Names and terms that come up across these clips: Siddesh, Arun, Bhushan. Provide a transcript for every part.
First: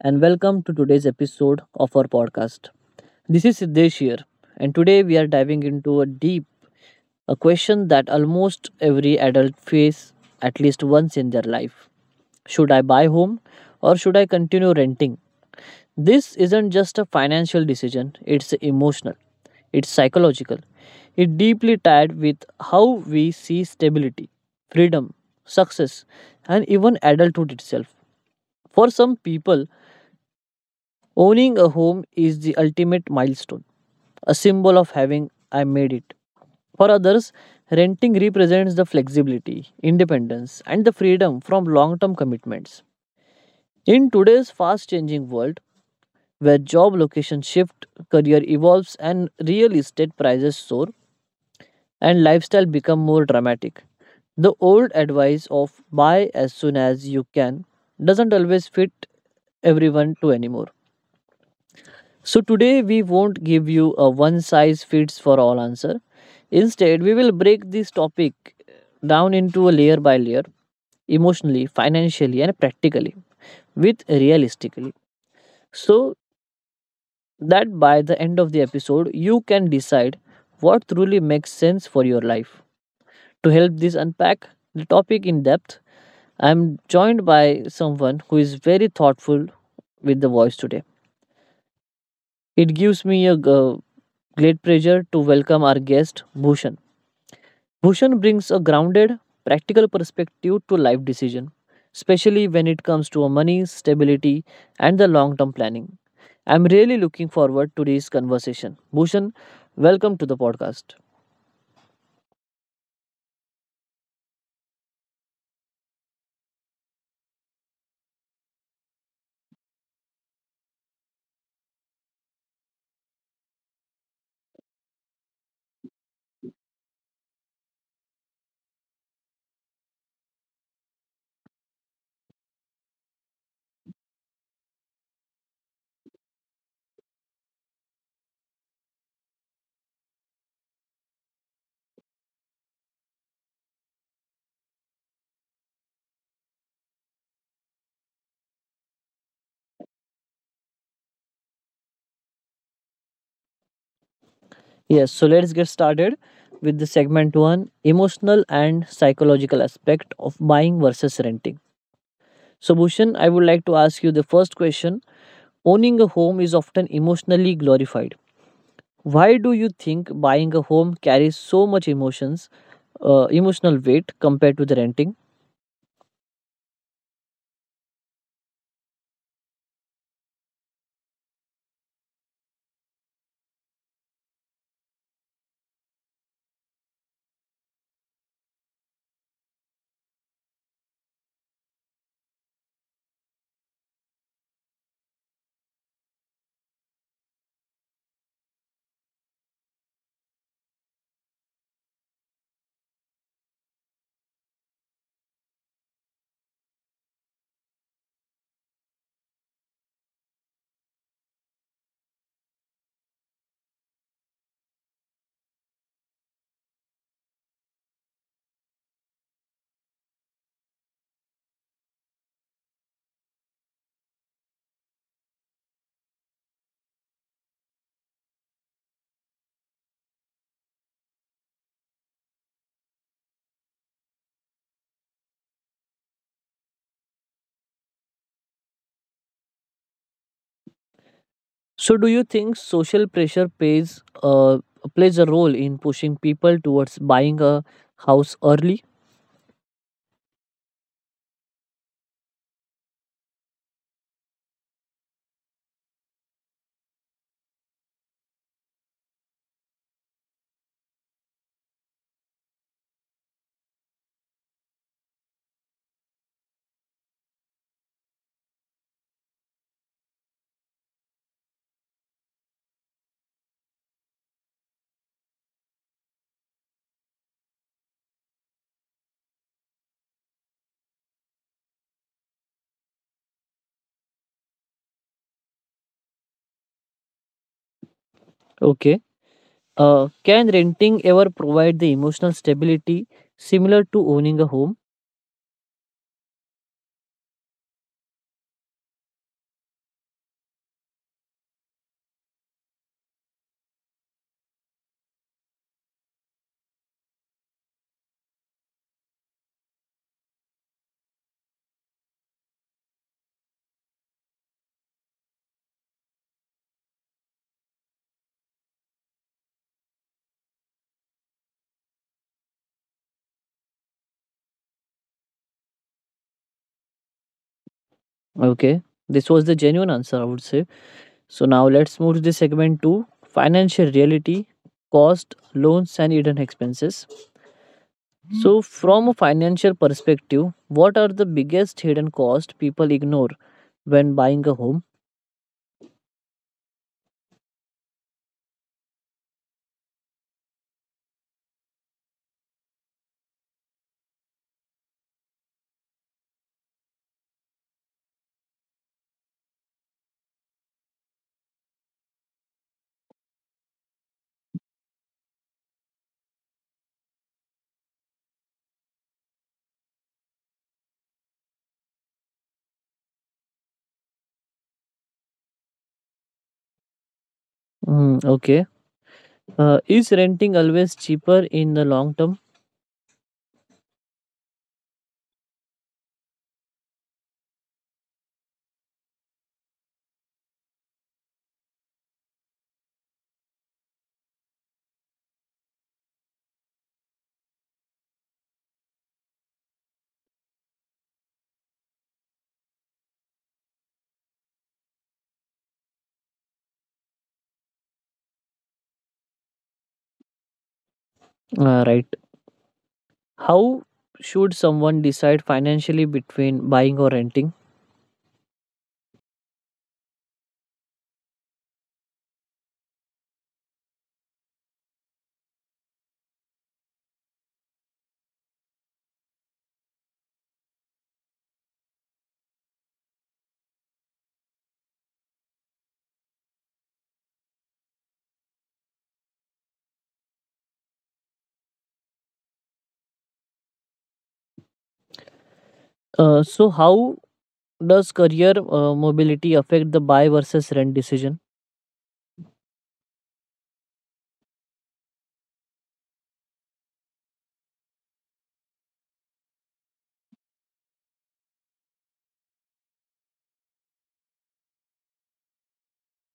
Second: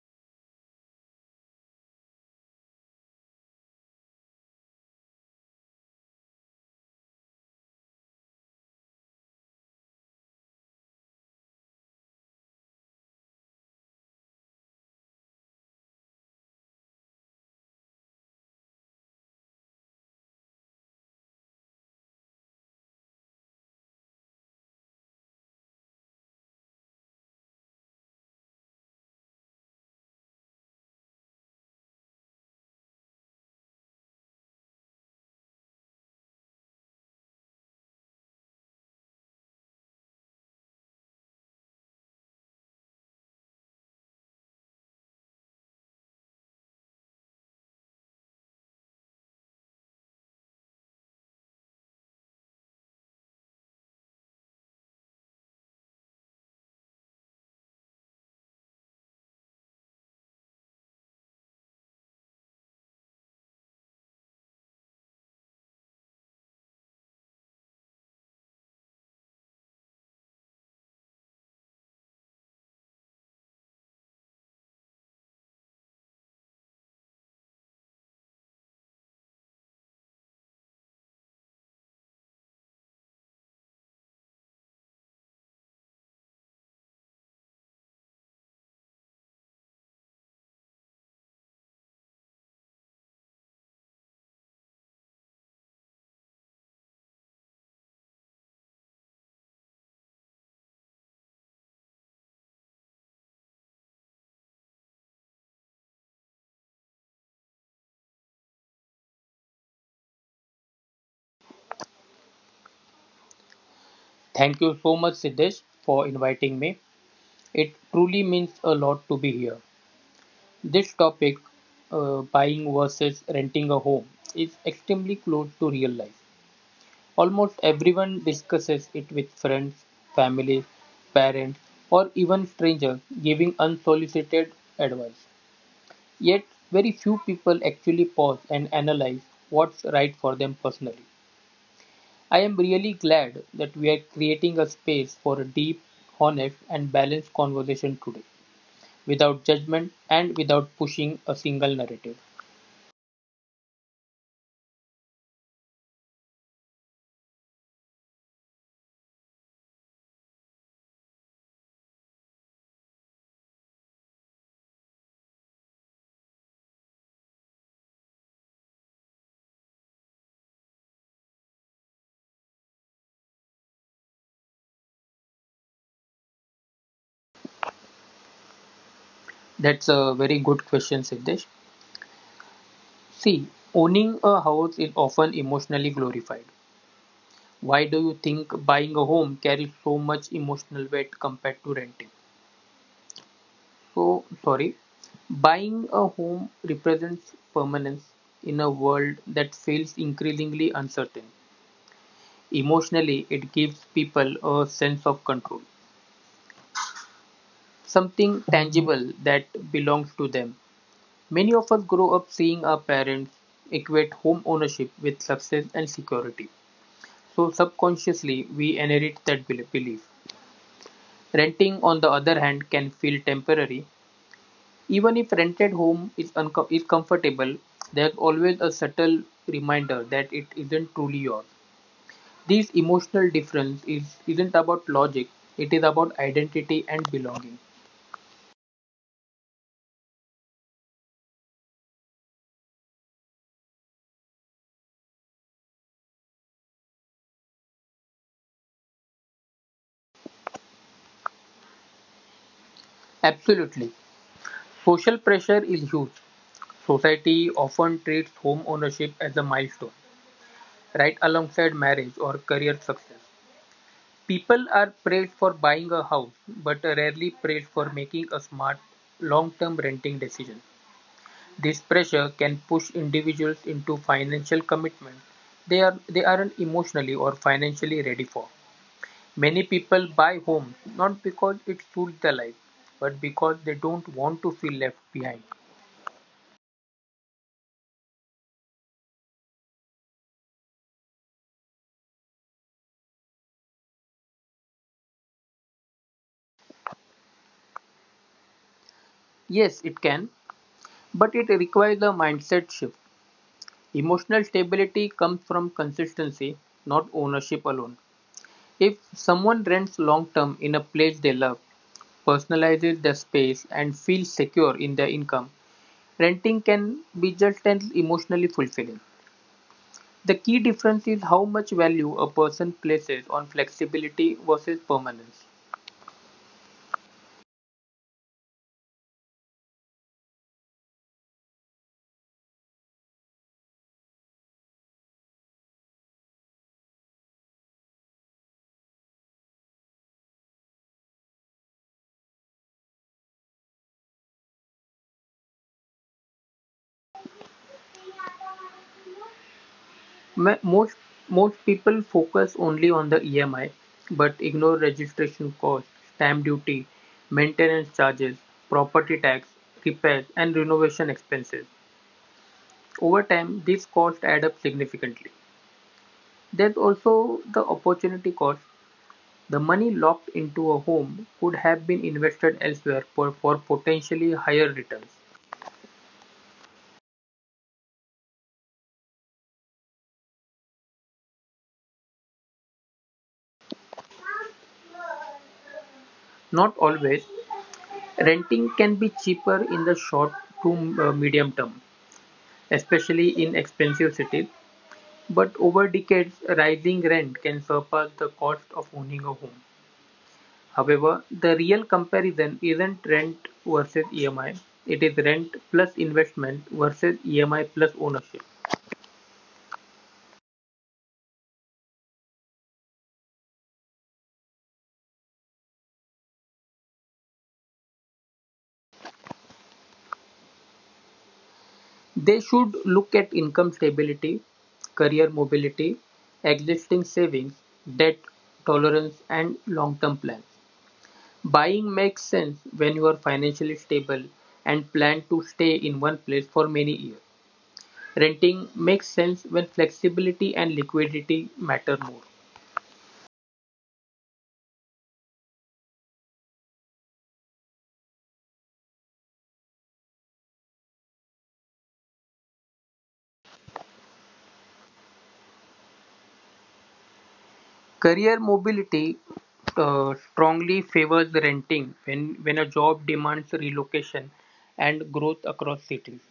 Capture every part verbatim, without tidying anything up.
and welcome to today's episode of our podcast. This is Siddesh here, and today we are diving into a deep a question that almost every adult faces at least once in their life. Should I buy home or should I continue renting? This isn't just a financial decision, it's emotional, it's psychological. It deeply tied with how we see stability, freedom, success, and even adulthood itself. For some people, owning a home is the ultimate milestone, a symbol of having I made it. For others, renting represents the flexibility, independence, and the freedom from long term commitments. In today's fast changing world, where job locations shift, career evolves, and real estate prices soar, and lifestyle become more dramatic, the old advice of buy as soon as you can doesn't always fit everyone to anymore. So, today we won't give you a one size fits for all answer. Instead, we will break this topic down into a layer by layer, emotionally, financially, and practically, with realistically. So that by the end of the episode, you can decide what truly makes sense for your life. To help this unpack the topic in depth, I am joined by someone who is very thoughtful with the voice today. It gives me a uh, great pleasure to welcome our guest, Bhushan. Bhushan brings a grounded, practical perspective to life decision, especially when it comes to money, stability, and the long-term planning. I'm really looking forward to this conversation. Bhushan, welcome to the podcast. Thank you so much, Siddesh, for inviting me. It truly means a lot to be here. This topic, uh, buying versus renting a home, is extremely close to real life. Almost everyone discusses it with friends, family, parents, or even strangers giving unsolicited advice. Yet, very few people actually pause and analyze what's right for them personally. I am really glad that we are creating a space for a deep, honest, and balanced conversation today, without judgment and without pushing a single narrative. Yes, so let's get started with the segment one emotional and psychological aspect of buying versus renting. So, Bhushan, I would like to ask you the first question. Owning a home is often emotionally glorified, why do you think buying a home carries so much emotions, uh, emotional weight compared to the renting? That's a very good question, Siddesh. See, owning a house is often emotionally glorified. Why do you think buying a home carries so much emotional weight compared to renting? So, sorry, buying a home represents permanence in a world that feels increasingly uncertain. Emotionally, it gives people a sense of control, something tangible that belongs to them. Many of us grow up seeing our parents equate home ownership with success and security. So, subconsciously, we inherit that bel- belief. Renting, on the other hand, can feel temporary. Even if rented home is, uncom- is comfortable, there's always a subtle reminder that it isn't truly yours. This emotional difference is, isn't about logic, it is about identity and belonging. So, do you think social pressure plays uh, plays a role in pushing people towards buying a house early? Absolutely. Social pressure is huge. Society often treats home ownership as a milestone, right alongside marriage or career success. People are praised for buying a house, but rarely praised for making a smart, long term renting decision. This pressure can push individuals into financial commitments they, are, they aren't emotionally or financially ready for. Many people buy homes not because it suits their life, but because they don't want to feel left behind. Okay. Uh, can renting ever provide the emotional stability similar to owning a home? Yes, it can, but it requires a mindset shift. Emotional stability comes from consistency, not ownership alone. If someone rents long term in a place they love, personalizes their space, and feels secure in their income, renting can be just as emotionally fulfilling. The key difference is how much value a person places on flexibility versus permanence. Okay. This was the genuine answer, I would say. So now let's move to the segment two: financial reality, cost, loans, and hidden expenses. So, from a financial perspective, what are the biggest hidden costs people ignore when buying a home? Most most people focus only on the E M I but ignore registration costs, stamp duty, maintenance charges, property tax, repairs and renovation expenses. Over time, these costs add up significantly. There's also the opportunity cost. The money locked into a home could have been invested elsewhere for, for potentially higher returns. Mm, okay. Uh, is renting always cheaper in the long term? Not always. Renting can be cheaper in the short to uh, medium term, especially in expensive cities, but over decades, rising rent can surpass the cost of owning a home. However, the real comparison isn't rent versus E M I, it is rent plus investment versus E M I plus ownership. Uh, right. How should someone decide financially between buying or renting? They should look at income stability, career mobility, existing savings, debt tolerance, and long term plans. Buying makes sense when you are financially stable and plan to stay in one place for many years. Renting makes sense when flexibility and liquidity matter more. Uh, so, how does career uh, mobility affect the buy versus rent decision? Career mobility uh, strongly favors renting when, when a job demands relocation and growth across cities.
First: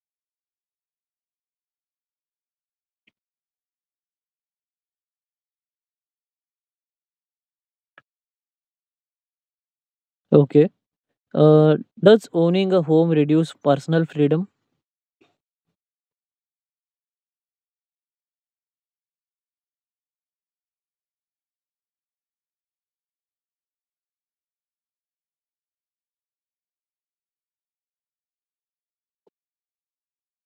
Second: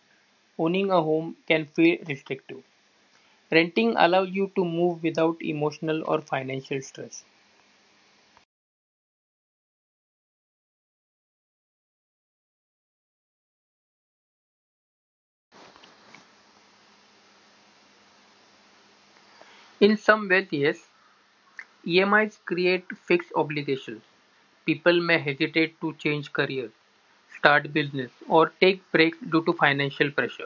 Owning a home can feel restrictive. Renting allows you to move without emotional or financial stress. Okay. Uh, does owning a home reduce personal freedom? In some wealth, yes, E M Is create fixed obligations. People may hesitate to change careers, start business, or take breaks due to financial pressure.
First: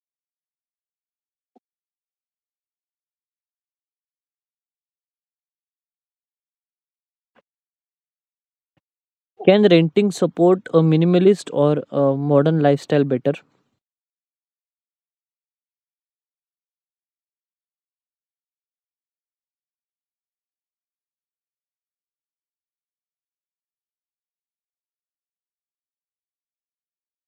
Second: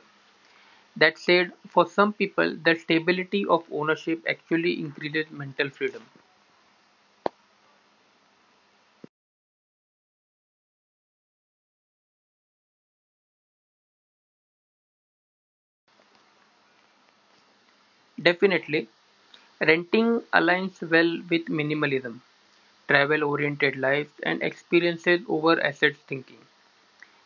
That said, for some people the stability of ownership actually increases mental freedom. Can renting support a minimalist or a modern lifestyle better? Definitely, renting aligns well with minimalism, travel oriented lives, and experiences over assets thinking.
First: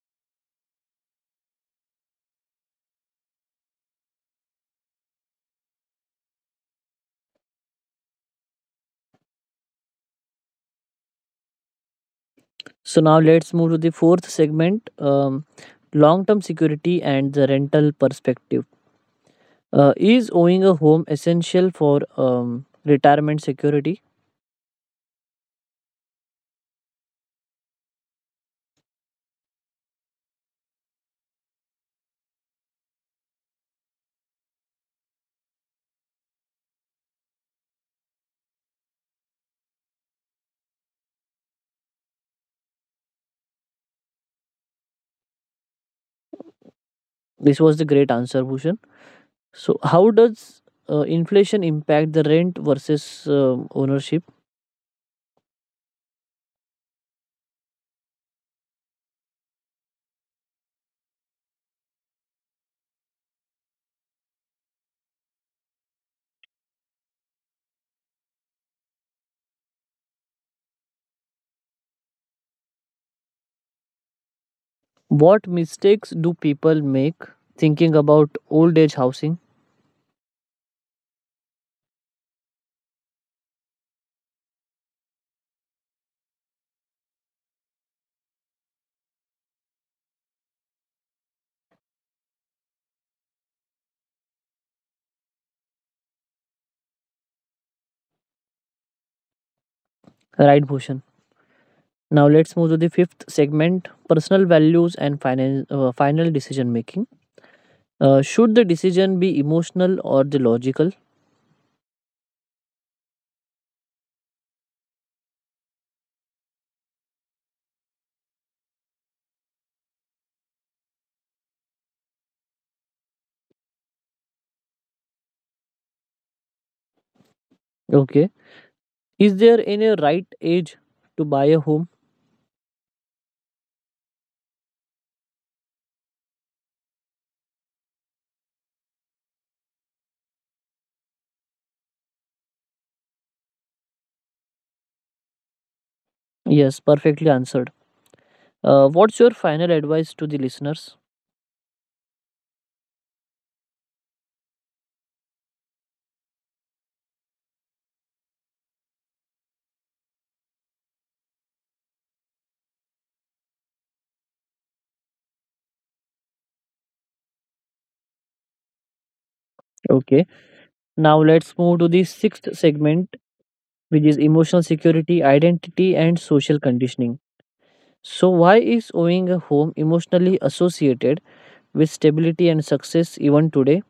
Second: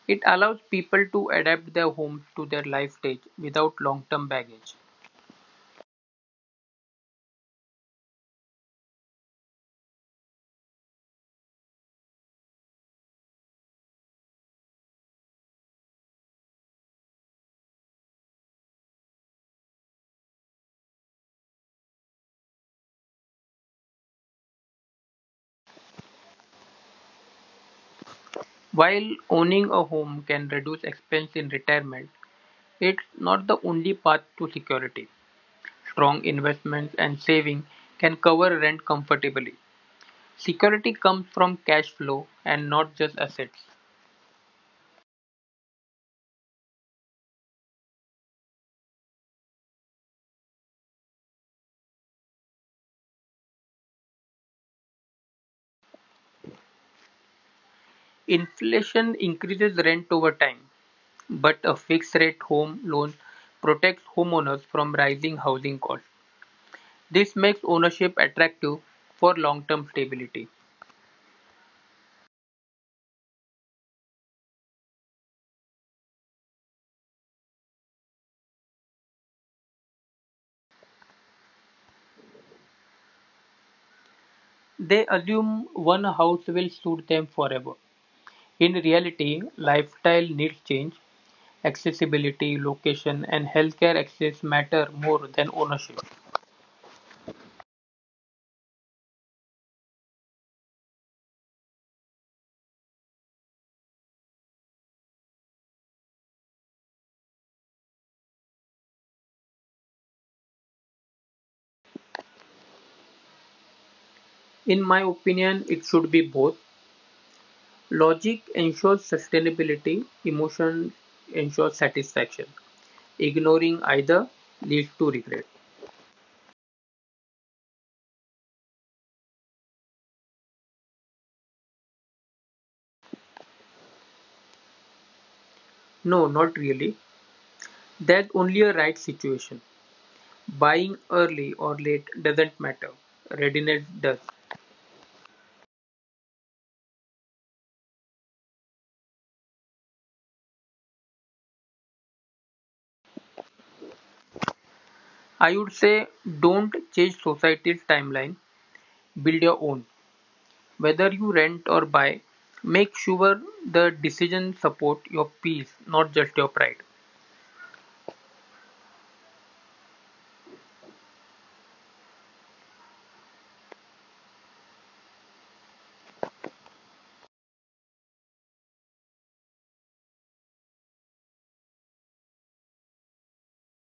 It allows people to adapt their homes to their life stage without long term baggage. So now let's move to the fourth segment, um, long-term security and the rental perspective. Uh, is owning a home essential for um, retirement security? While owning a home can reduce expense in retirement, it's not the only path to security. Strong investments and saving can cover rent comfortably. Security comes from cash flow and not just assets. This was the great answer, Bhushan. So how does uh, inflation impact the rent versus um ownership? Inflation increases rent over time, but a fixed rate home loan protects homeowners from rising housing costs. This makes ownership attractive for long term stability. What mistakes do people make thinking about old age housing? They assume one house will suit them forever. In reality, lifestyle needs change, accessibility, location, and healthcare access matter more than ownership. Right, Bhushan. Now let's move to the fifth segment personal values and final, uh, final decision making. Uh, should the decision be emotional or the logical? In my opinion, it should be both. Logic ensures sustainability, emotion ensures satisfaction. Ignoring either leads to regret. Okay. Is there any right age to buy a home? No, not really. There's only a right situation. Buying early or late doesn't matter. Readiness does. Yes, perfectly answered. Uh, what's your final advice to the listeners? I would say don't change society's timeline, build your own. Whether you rent or buy, make sure the decision supports your peace, not just your pride. Okay. Now let's move to the sixth segment, which is emotional security, identity, and social conditioning. So, why is owning a home emotionally associated with stability and success even today?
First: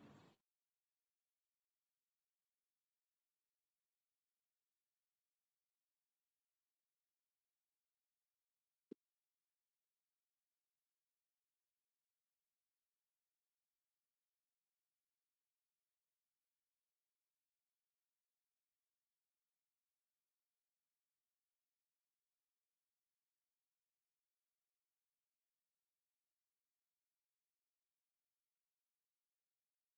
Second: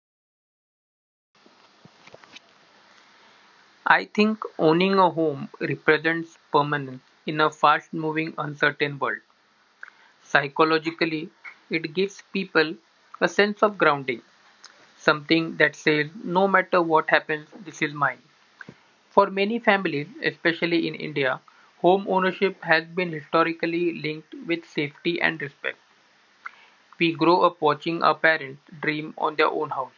I think owning a home represents permanence in a fast moving, uncertain world. Psychologically, it gives people a sense of grounding, something that says, no matter what happens, this is mine. For many families, especially in India, home ownership has been historically linked with safety and respect. We grow up watching our parents dream on their own house,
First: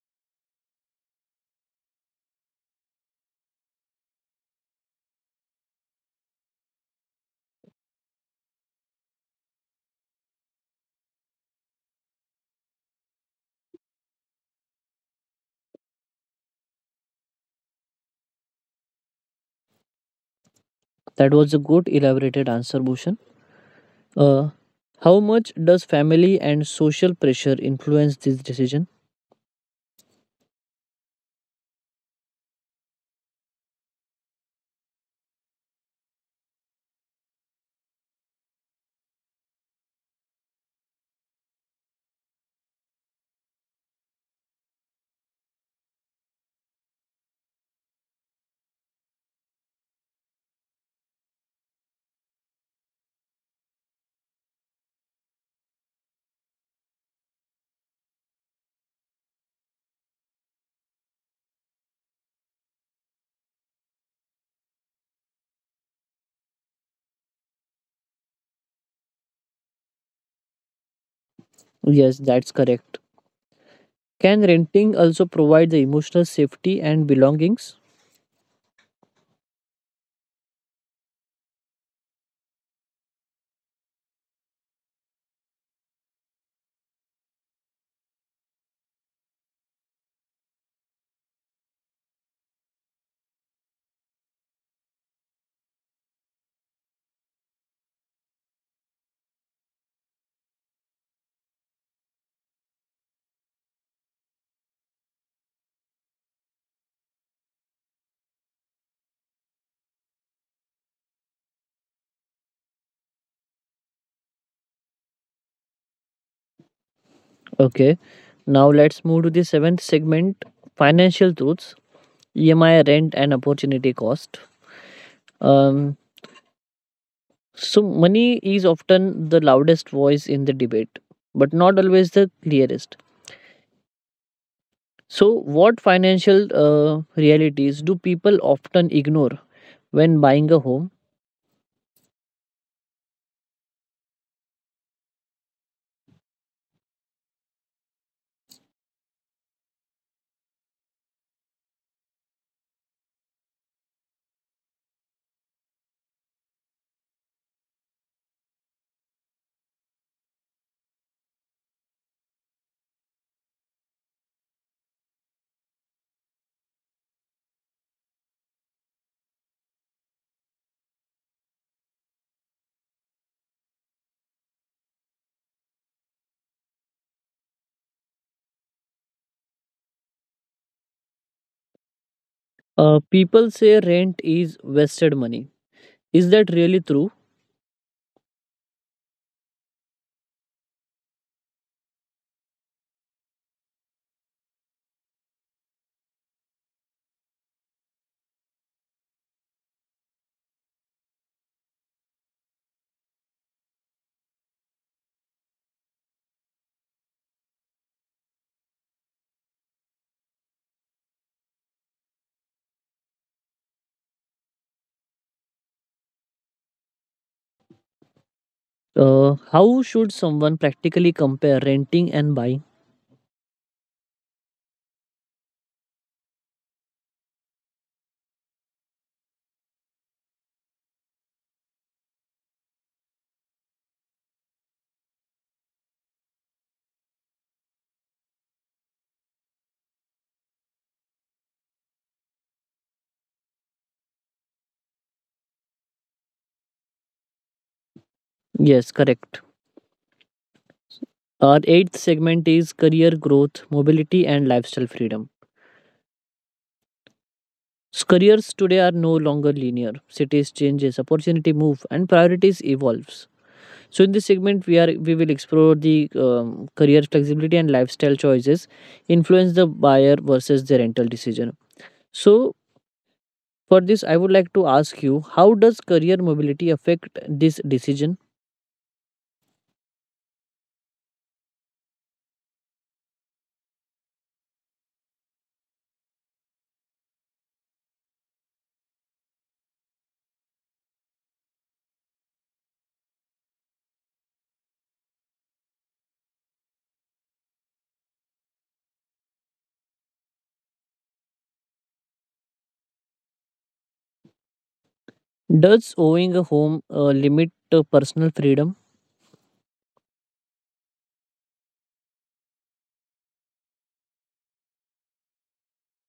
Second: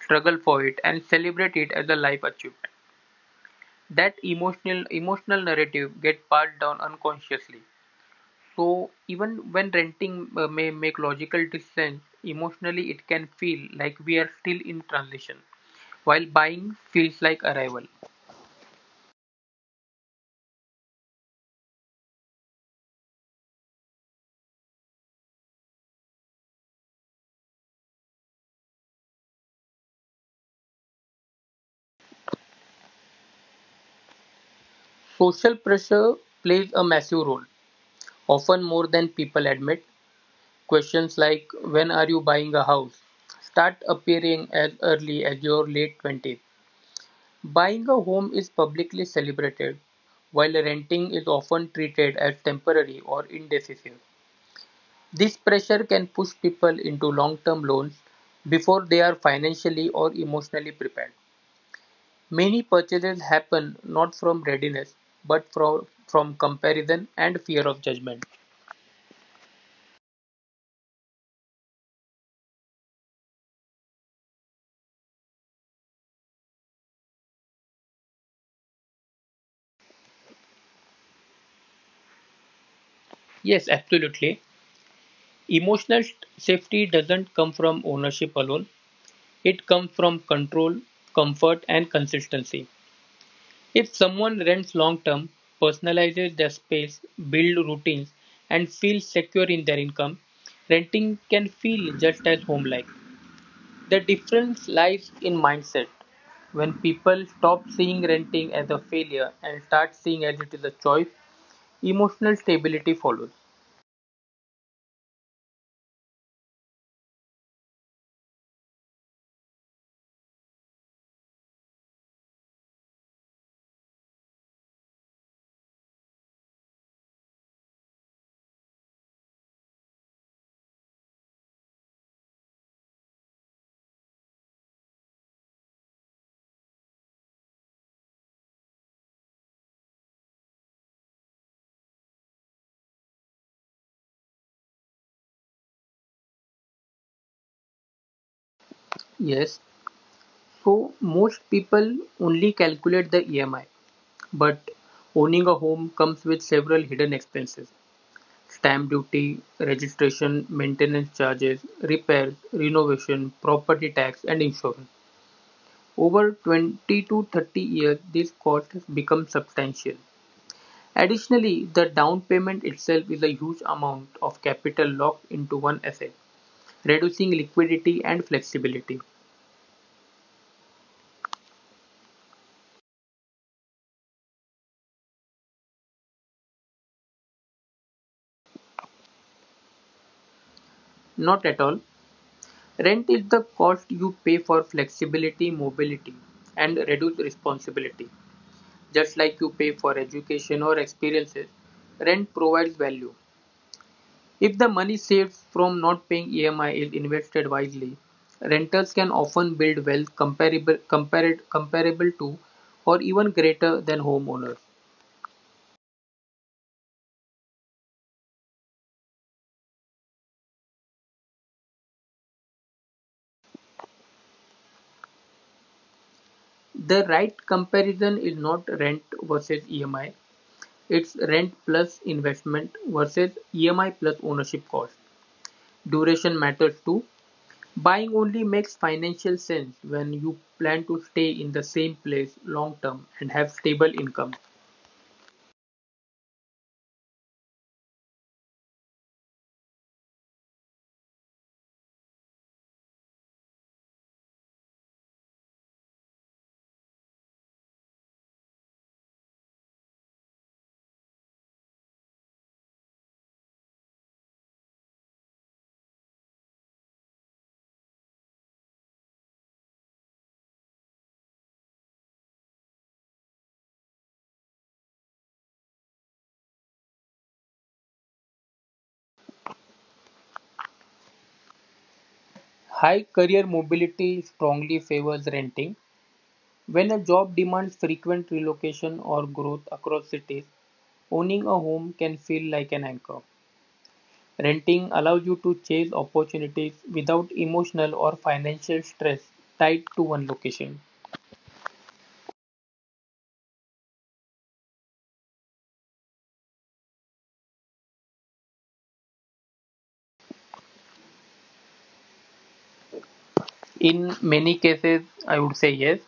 struggle for it, and celebrate it as a life achievement. That emotional emotional narrative get passed down unconsciously, so even when renting uh, may make logical sense emotionally, it can feel like we are still in transition, while buying feels like arrival. That was a good elaborated answer, Bhushan. Uh, how much does family and social pressure influence this decision? Social pressure plays a massive role, often more than people admit. Questions like when are you buying a house start appearing as early as your late twenties. Buying a home is publicly celebrated, while renting is often treated as temporary or indecisive. This pressure can push people into long term loans before they are financially or emotionally prepared. Many purchases happen not from readiness but from, from comparison and fear of judgment. Yes, that's correct. Can renting also provide the emotional safety and belongings? Yes, absolutely. Emotional st- safety doesn't come from ownership alone, it comes from control, comfort, and consistency. If someone rents long-term, personalizes their space, builds routines, and feels secure in their income, renting can feel just as home-like. The difference lies in mindset. When people stop seeing renting as a failure and start seeing as it is a choice, emotional stability follows. Okay, now let's move to the seventh segment financial truths, E M I, rent, and opportunity cost. Um, so, money is often the loudest voice in the debate, but not always the clearest. So, what financial uh, realities do people often ignore when buying a home. Yes, so most people only calculate the E M I, but owning a home comes with several hidden expenses. Stamp duty, registration, maintenance charges, repairs, renovation, property tax and insurance. Over twenty to thirty years, this cost have become substantial. Additionally, the down payment itself is a huge amount of capital locked into one asset, reducing liquidity and flexibility. Uh, people say rent is wasted money. Is that really true? Not at all. Rent is the cost you pay for flexibility, mobility, and reduced responsibility. Just like you pay for education or experiences, rent provides value. If the money saved from not paying E M I is invested wisely, renters can often build wealth comparable, compared, comparable to or even greater than homeowners. Uh, how should someone practically compare renting and buying? The right comparison is not rent versus E M I, it's rent plus investment versus E M I plus ownership cost. Duration matters too. Buying only makes financial sense when you plan to stay in the same place long term and have stable income. Yes, correct. Our eighth segment is career growth, mobility, and lifestyle freedom. So careers today are no longer linear. Cities changes, opportunity move, and priorities evolves. So in this segment, we are we will explore the um, career flexibility and lifestyle choices influence the buyer versus their rental decision. So for this, I would like to ask you how does career mobility affect this decision? High career mobility strongly favors renting. When a job demands frequent relocation or growth across cities, owning a home can feel like an anchor. Renting allows you to chase opportunities without emotional or financial stress tied to one location. Does owning a home uh, limit uh, personal freedom? In many cases, I would say yes,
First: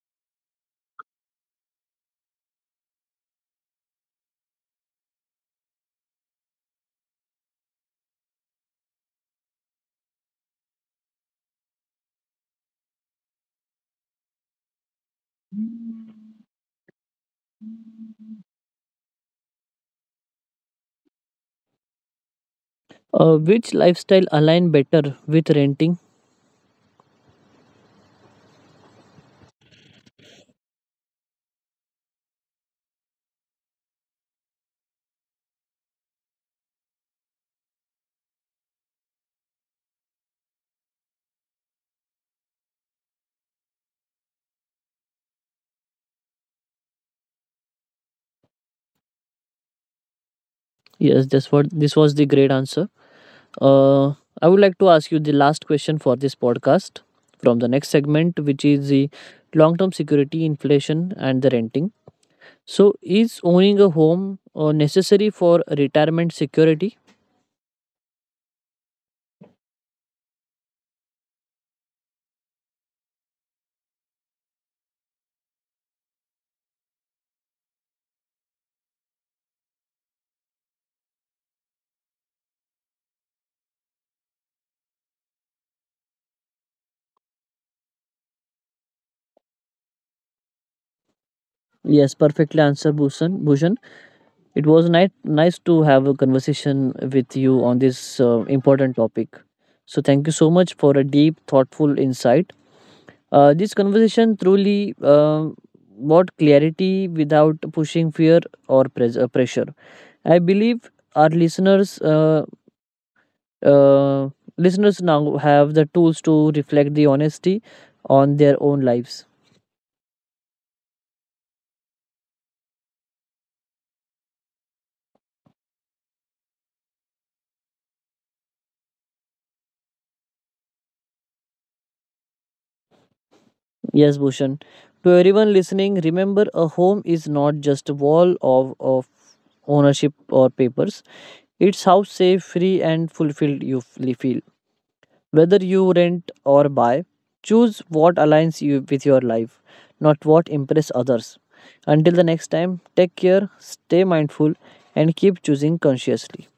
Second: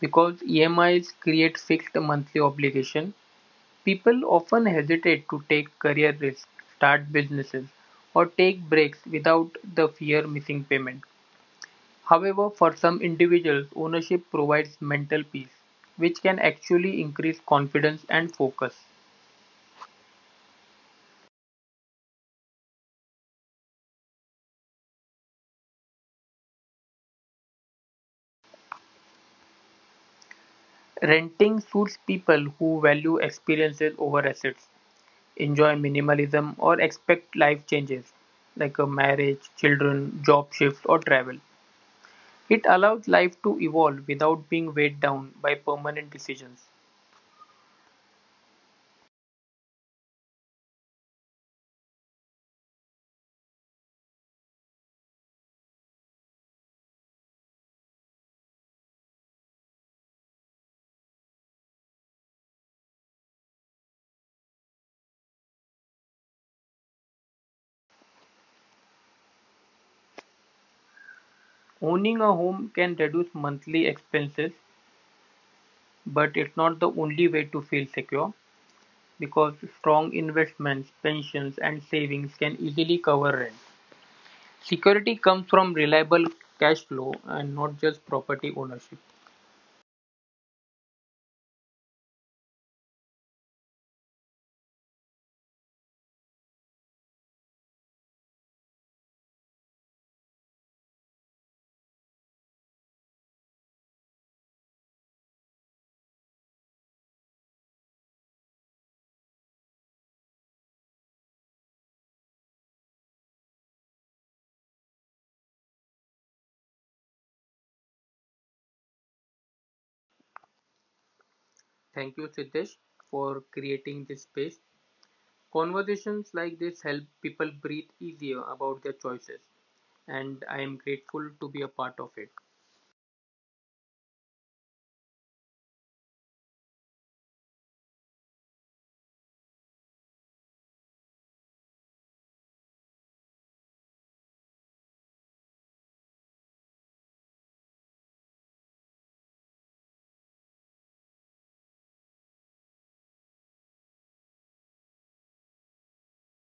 because E M Is create fixed monthly obligation. People often hesitate to take career risks, start businesses, or take breaks without the fear missing payment. However, for some individuals, ownership provides mental peace, which can actually increase confidence and focus. Uh, which lifestyle align better with renting? Renting suits people who value experiences over assets, enjoy minimalism, or expect life changes like a marriage, children, job shifts, or travel. It allows life to evolve without being weighed down by permanent decisions. Yes, that's what this was the great answer. Uh, I would like to ask you the last question for this podcast from the next segment, which is the long term security, inflation, and the renting. So, is owning a home uh, necessary for retirement security? Owning a home can reduce monthly expenses, but it's not the only way to feel secure because strong investments, pensions, and savings can easily cover rent. Security comes from reliable cash flow and not just property ownership. Yes, perfectly answered, Bhushan. Bhushan. It was nice nice to have a conversation with you on this uh, important topic. So thank you so much for a deep, thoughtful insight. Uh, this conversation truly um brought clarity without pushing fear or pres- uh, pressure. I believe our listeners uh, uh, listeners now have the tools to reflect the honesty on their own lives. Thank you, Siddesh, for creating this space. Conversations like this help people breathe easier about their choices, and I am grateful to be a part of it. Yes, Bhushan. To everyone listening, remember a home is not just a wall of, of ownership or papers. It's how safe, free, and fulfilled you f- feel. Whether you rent or buy, choose what aligns you with your life, not what impress others. Until the next time, take care, stay mindful, and keep choosing consciously.